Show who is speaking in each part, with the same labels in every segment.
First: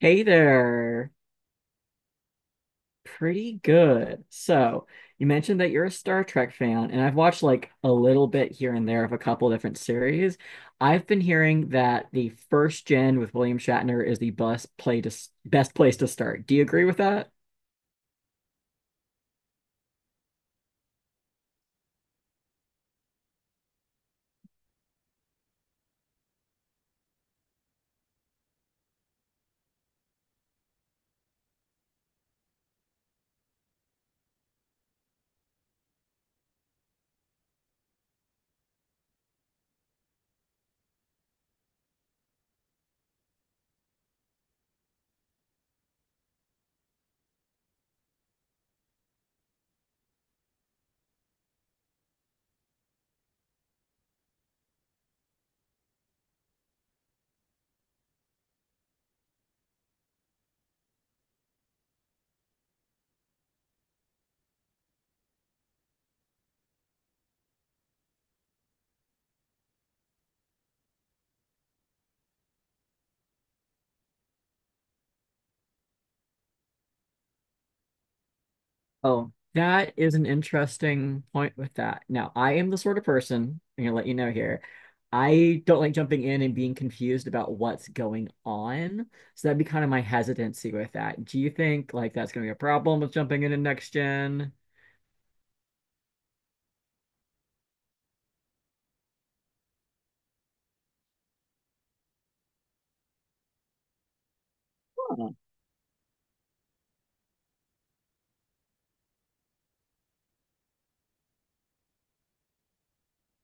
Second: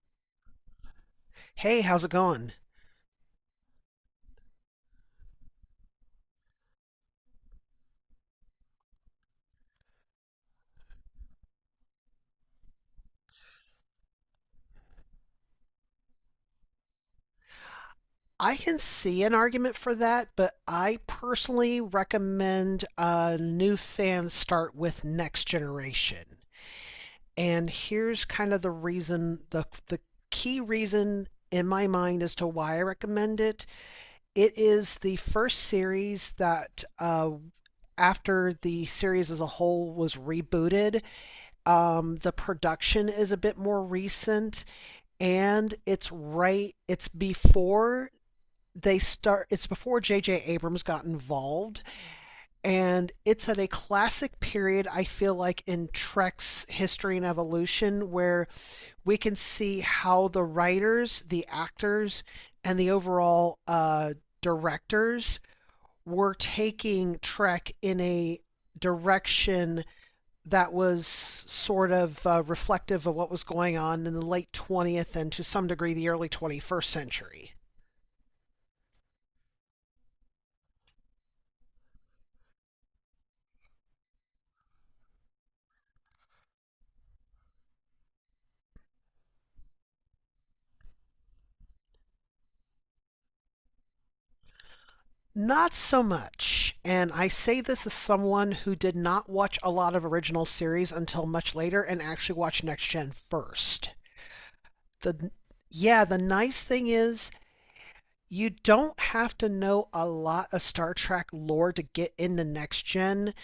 Speaker 1: Hey there.
Speaker 2: Hey, how's it going?
Speaker 1: Pretty good. So, you mentioned that you're a Star Trek fan, and I've watched like a little bit here and there of a couple different series. I've been hearing that the first gen with William Shatner is the best place to start. Do you agree with that?
Speaker 2: I can see an argument for that, but I personally recommend new fans start with Next Generation. And here's kind of the reason, the key reason in my mind as to why I recommend it. It is the first series that, after the series as a whole was rebooted, the production is a bit more recent and it's right, it's before they start it's before JJ Abrams got involved, and it's at a classic period I feel like in Trek's history and evolution where we can see how the writers, the actors, and the overall directors were taking Trek in a direction that was sort of reflective of what was going on in the late 20th and to some degree the early 21st century.
Speaker 1: Oh, that is an interesting point with that. Now, I am the sort of person, I'm gonna let you know here. I don't like jumping in and being confused about what's going on. So that'd be kind of my hesitancy with that. Do you think like that's gonna be a problem with jumping into next gen?
Speaker 2: Not so much. And I say this as someone who did not watch a lot of original series until much later and actually watched Next Gen first.
Speaker 1: Huh.
Speaker 2: The Yeah, the nice thing is you don't have to know a lot of Star Trek lore to get into Next Gen.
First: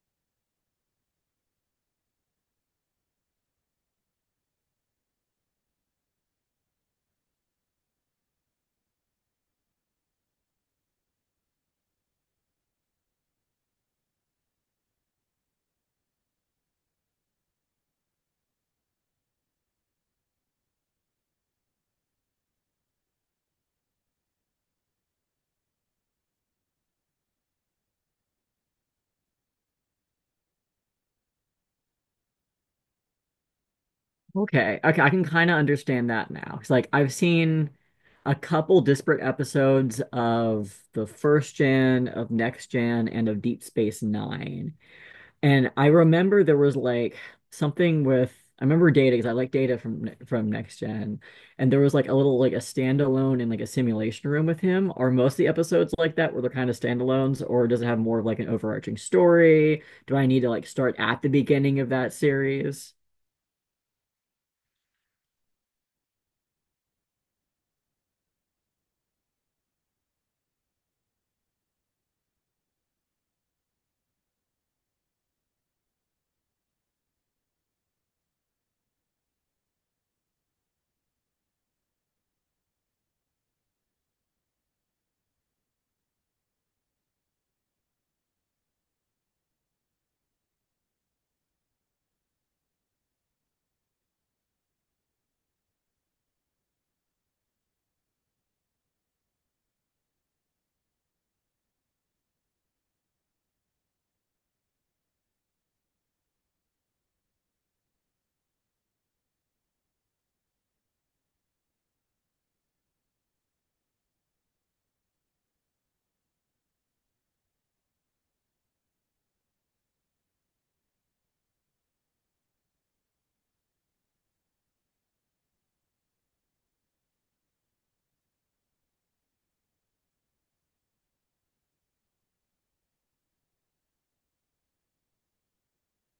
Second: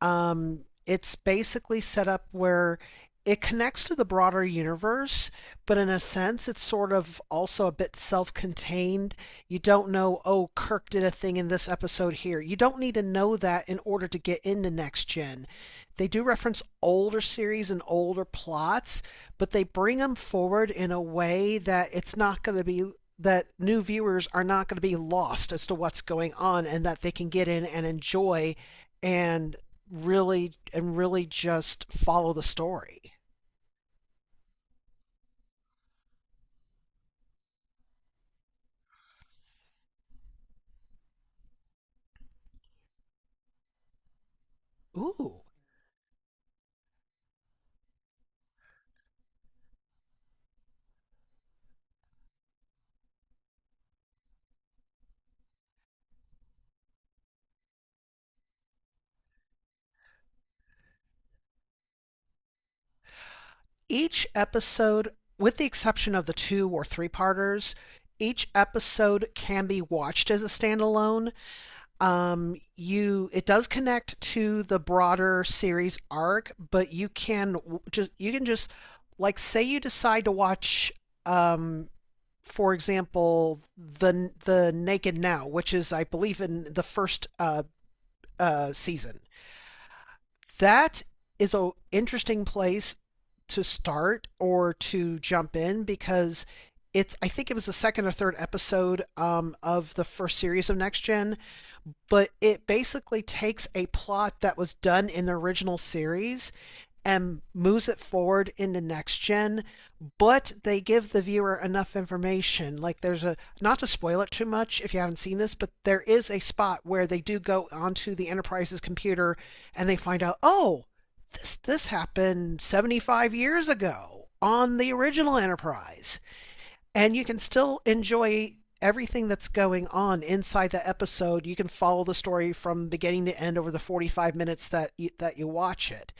Speaker 2: um, it's basically set up where it connects to the broader universe, but in a sense, it's sort of also a bit self contained. You don't know, oh, Kirk did a thing in this episode here. You don't need to know that in order to get into Next Gen. They do reference older series and older plots, but they bring them forward in a way that it's not going to be that new viewers are not going to be lost as to what's going on and that they can get in and enjoy and really just follow the story.
Speaker 1: Okay. Okay, I can kind of understand that now. It's like I've seen a couple disparate episodes of the first gen, of next gen, and of Deep Space Nine.
Speaker 2: Ooh.
Speaker 1: And I remember there was like something with I remember Data because I like Data from Next Gen, and there was like a little like a standalone in like a simulation room with him. Are most of the episodes like that where they're kind of standalones, or does it have more of like an overarching story? Do I need to like start at the beginning of that series?
Speaker 2: Each episode, with the exception of the two or three parters, each episode can be watched as a standalone. You It does connect to the broader series arc, but you can just like say you decide to watch um for example the naked now, which is I believe in the first season that is a interesting place to start or to jump in because it's I think it was the second or third episode, of the first series of Next Gen, but it basically takes a plot that was done in the original series and moves it forward into Next Gen, but they give the viewer enough information. Like there's a not to spoil it too much if you haven't seen this, but there is a spot where they do go onto the Enterprise's computer and they find out, oh, this happened 75 years ago on the original Enterprise, and you can still enjoy everything that's going on inside that episode. You can follow the story from beginning to end over the 45 minutes that you watch it.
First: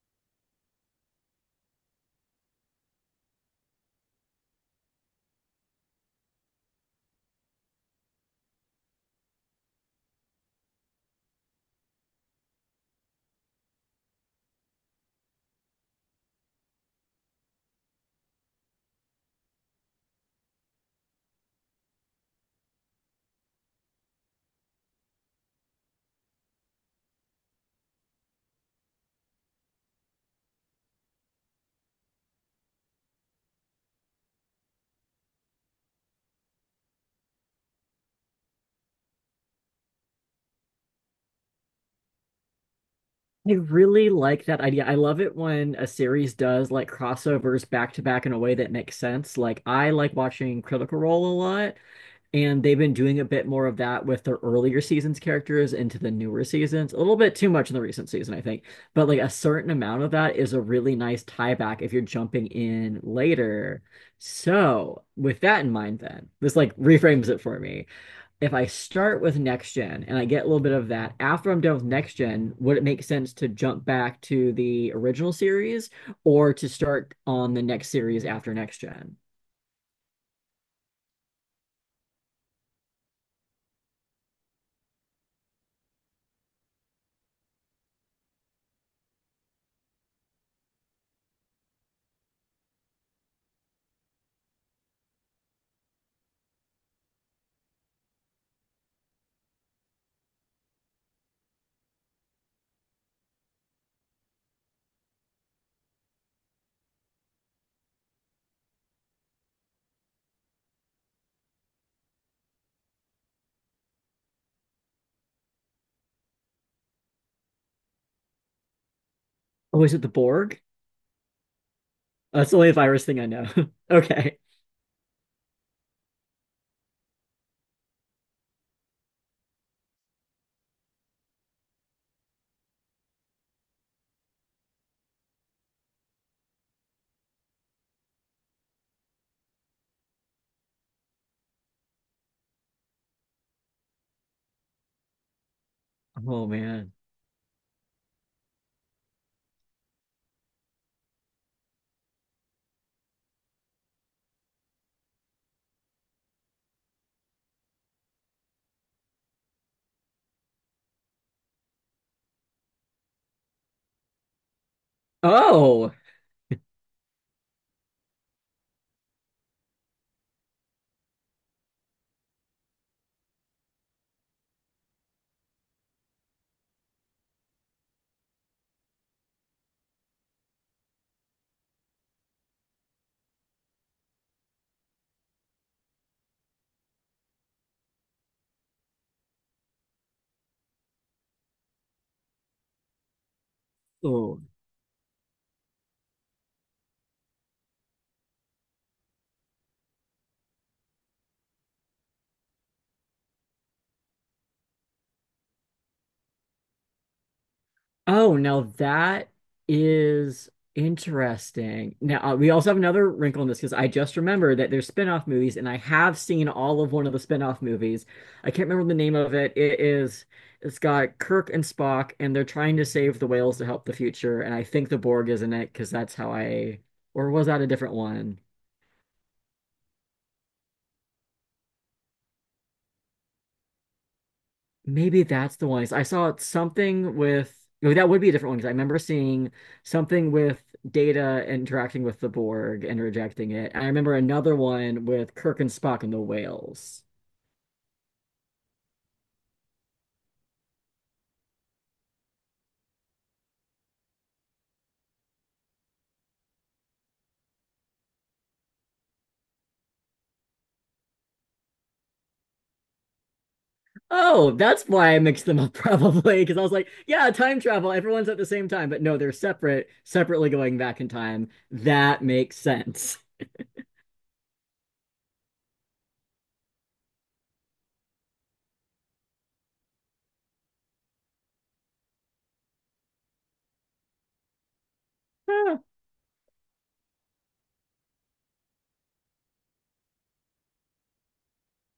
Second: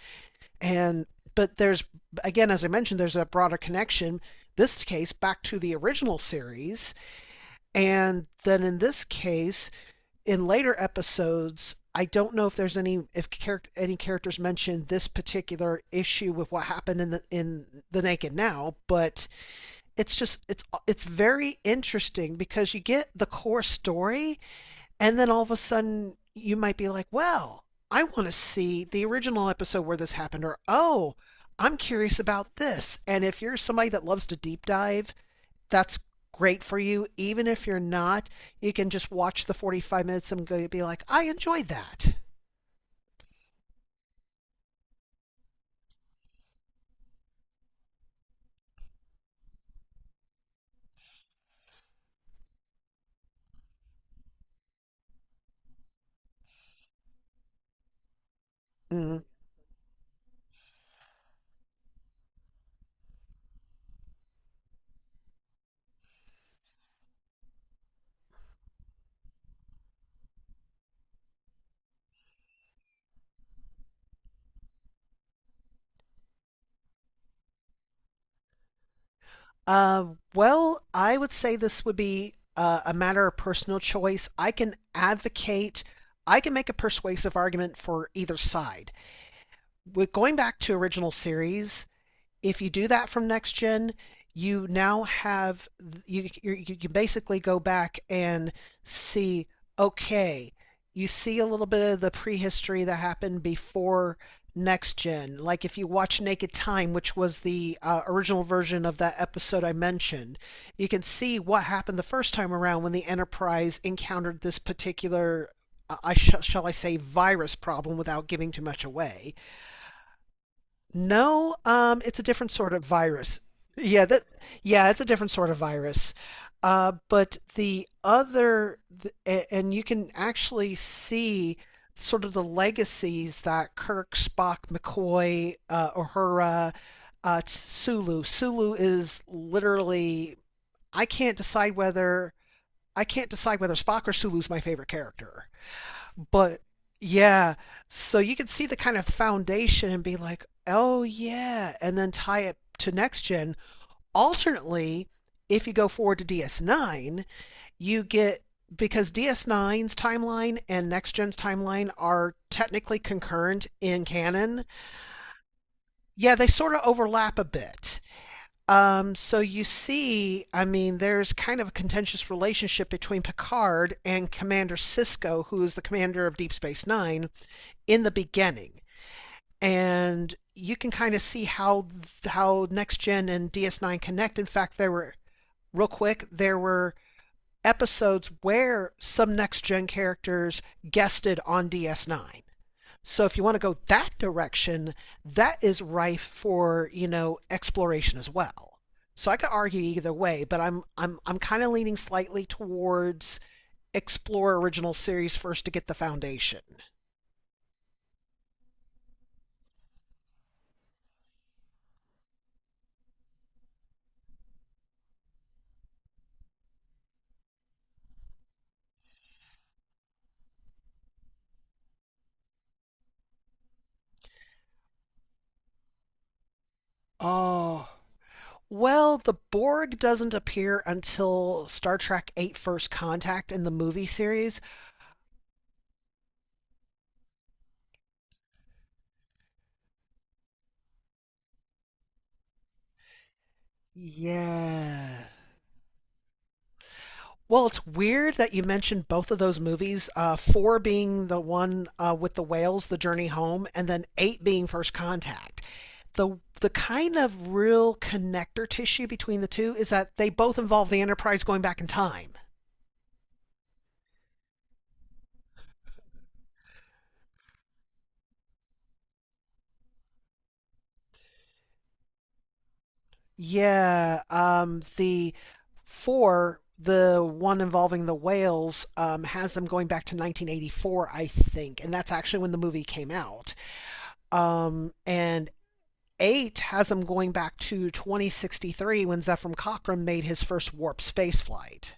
Speaker 2: And but there's again, as I mentioned, there's a broader connection. This case back to the original series, and then in this case, in later episodes, I don't know if there's any if character any characters mentioned this particular issue with what happened in the Naked Now, but it's just it's very interesting because you get the core story, and then all of a sudden you might be like, well, I want to see the original episode where this happened, or oh, I'm curious about this. And if you're somebody that loves to deep dive, that's great for you. Even if you're not, you can just watch the 45 minutes and go, be like, I enjoyed that.
Speaker 1: I really like that idea. I love it when a series does like crossovers back to back in a way that makes sense. Like I like watching Critical Role a lot. And they've been doing a bit more of that with their earlier seasons characters into the newer seasons. A little bit too much in the recent season, I think. But like
Speaker 2: Mm.
Speaker 1: a certain amount of that is a really nice tie back if you're jumping in later. So, with that in mind, then, this like reframes it for me. If I start with next gen and I get a little bit of that, after I'm done with next gen, would it make sense to jump back to the original series or to start on the next series after next gen?
Speaker 2: Uh, well, I would say this would be a matter of personal choice. I can advocate, I can make a persuasive argument for either side. With going back to original series, if you do that from next gen, you now have you can basically go back and see okay, you see a little bit of the prehistory that happened before next gen. Like if you watch Naked Time, which was the original version of that episode I mentioned, you can see what happened the first time around when the Enterprise encountered this particular, shall I say, virus problem without giving too much away.
Speaker 1: Oh, is it the Borg?
Speaker 2: No, it's a different
Speaker 1: That's the only
Speaker 2: sort of
Speaker 1: virus thing I
Speaker 2: virus.
Speaker 1: know.
Speaker 2: Yeah, that
Speaker 1: Okay.
Speaker 2: yeah, it's a different sort of virus. But the other, and you can actually see sort of the legacies that Kirk, Spock, McCoy, Uhura, Sulu. Sulu is literally I can't decide whether I can't decide whether Spock or Sulu's my favorite character.
Speaker 1: Oh
Speaker 2: But
Speaker 1: man.
Speaker 2: yeah, so you can see the kind of foundation and be like, oh yeah, and then tie it to next gen. Alternately, if you go forward to DS9, you get because ds Nine's timeline and next gen's timeline are technically concurrent in canon.
Speaker 1: Oh.
Speaker 2: Yeah, they sort of overlap a bit. So you see, I mean, there's kind of a contentious relationship between Picard and Commander Cisco, who is the commander of Deep Space Nine, in the beginning. And you can kind of see how next gen and DS9 connect. In fact, there were episodes where some next gen characters guested on DS9. So if you want to go that
Speaker 1: Oh.
Speaker 2: direction, that is rife for, you know, exploration as well. So I could argue either way, but I'm kind of leaning slightly towards explore original series first to get the foundation.
Speaker 1: Oh, now that is interesting. Now, we also have another wrinkle in this because I just remembered that there's spin-off movies and I have seen all of one of the spin-off movies. I can't remember the name of it. It is It's got Kirk and Spock and they're trying to save the whales to help the future and I think the Borg is in it because that's how I or was that a
Speaker 2: Oh,
Speaker 1: different one?
Speaker 2: well, the Borg doesn't appear until Star Trek 8: First Contact in the movie series.
Speaker 1: Maybe that's the one. I saw something with, no, that would be a different one because I remember seeing something with Data interacting with the Borg and rejecting it. I remember another one
Speaker 2: Yeah.
Speaker 1: with Kirk and Spock and the whales.
Speaker 2: Well, it's weird that you mentioned both of those movies, four being the one with the whales, The Journey Home, and then eight being First Contact. The kind of real connector tissue between the two is that they both involve the Enterprise going back in time.
Speaker 1: Oh, that's why I mixed them up probably because I was like, yeah, time travel, everyone's at the same time, but no, they're separate, separately going back in time. That makes sense.
Speaker 2: Yeah, the four, the one involving the whales, has them going back to 1984, I think, and that's actually when the movie came out. And Eight has them going back to 2063 when Zephram Cochrane made his first warp space flight.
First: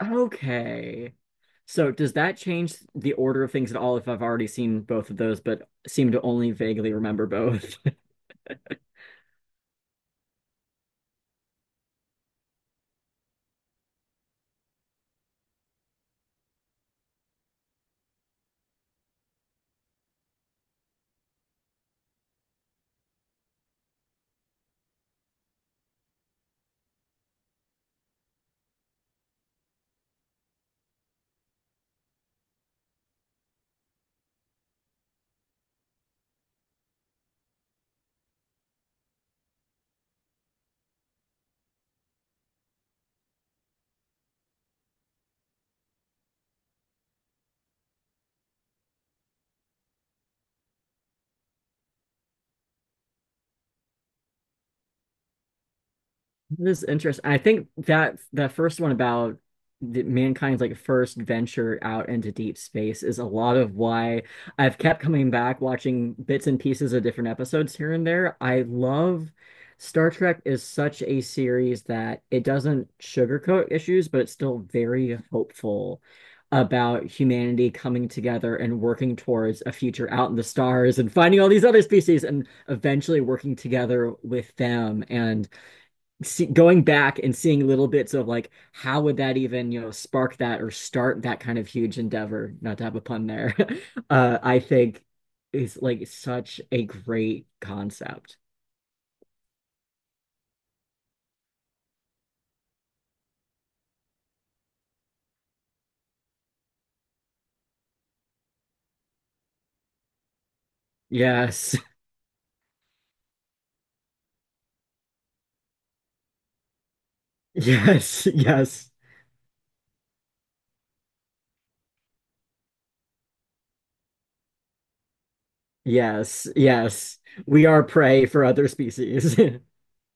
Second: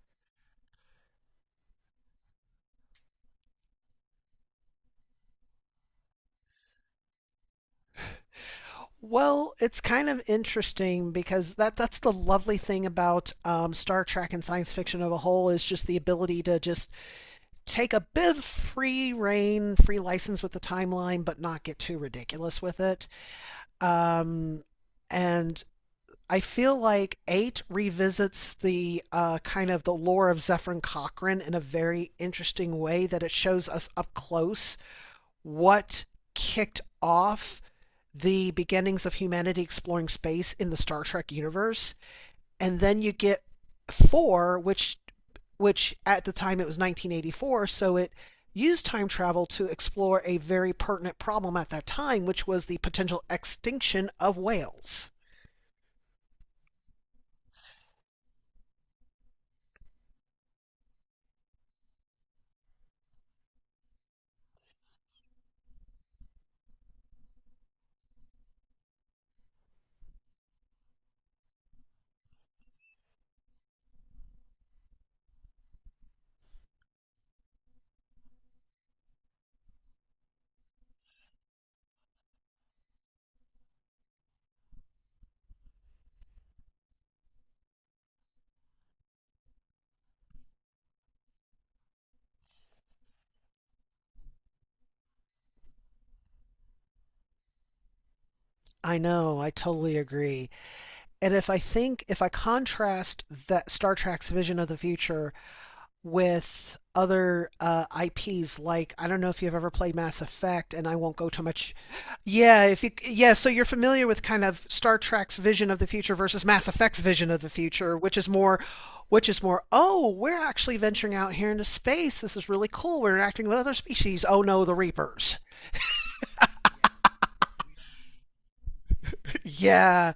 Speaker 1: Okay. So does that change the order of things at all if I've already seen both of those, but seem to only vaguely remember both?
Speaker 2: Well, it's kind of interesting because that's the lovely thing about Star Trek and science fiction of a whole is just the ability to just take a bit of free reign, free license with the timeline, but not get too ridiculous with it. Um, and I feel like eight revisits the kind of the lore of Zephyrin Cochrane in a very interesting way that it shows us up close what kicked off the beginnings of humanity exploring space in the Star Trek universe. And then you get four, which at the time it was 1984, so it used time travel to explore a very pertinent problem at that time, which was the potential extinction of whales.
Speaker 1: This is interesting. I think that that first one about mankind's like first venture out into deep space is a lot of why I've kept coming back watching bits and pieces of different episodes here and there. I love Star Trek is such a series that it doesn't sugarcoat issues, but it's still very hopeful about humanity coming together and working towards a future out in the stars and finding all these other species and eventually working together with them and see, going back and seeing little bits of like how would that even spark that or start that kind of huge endeavor, not to have a pun there. I think is like such a great concept.
Speaker 2: I know, I totally agree. And if I think, If I contrast that Star Trek's vision of the future with other IPs. Like I don't know if you've ever played Mass Effect, and I won't go too
Speaker 1: Yes.
Speaker 2: much. Yeah, if you yeah, so you're familiar with kind of Star Trek's vision of the future versus Mass Effect's vision of the future,
Speaker 1: Yes, yes.
Speaker 2: which is more. Oh, we're actually venturing out here into space. This is really cool. We're interacting with other species. Oh no, the Reapers.
Speaker 1: Yes, yes, we are prey for other species.
Speaker 2: Yeah.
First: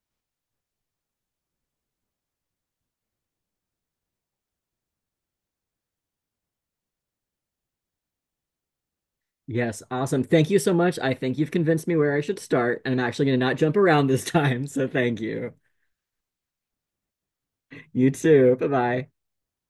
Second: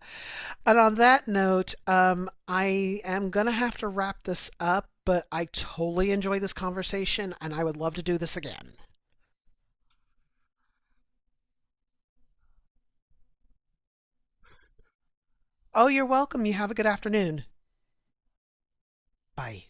Speaker 2: And on that note, I am gonna have to wrap this up. But I totally enjoyed this conversation and I would love to do this again.
Speaker 1: Yes, awesome. Thank you so much. I think you've convinced me where I should start, and I'm actually going to not jump around this time. So thank you.
Speaker 2: Oh, you're welcome. You have a good afternoon.
Speaker 1: You too. Bye bye.
Speaker 2: Bye.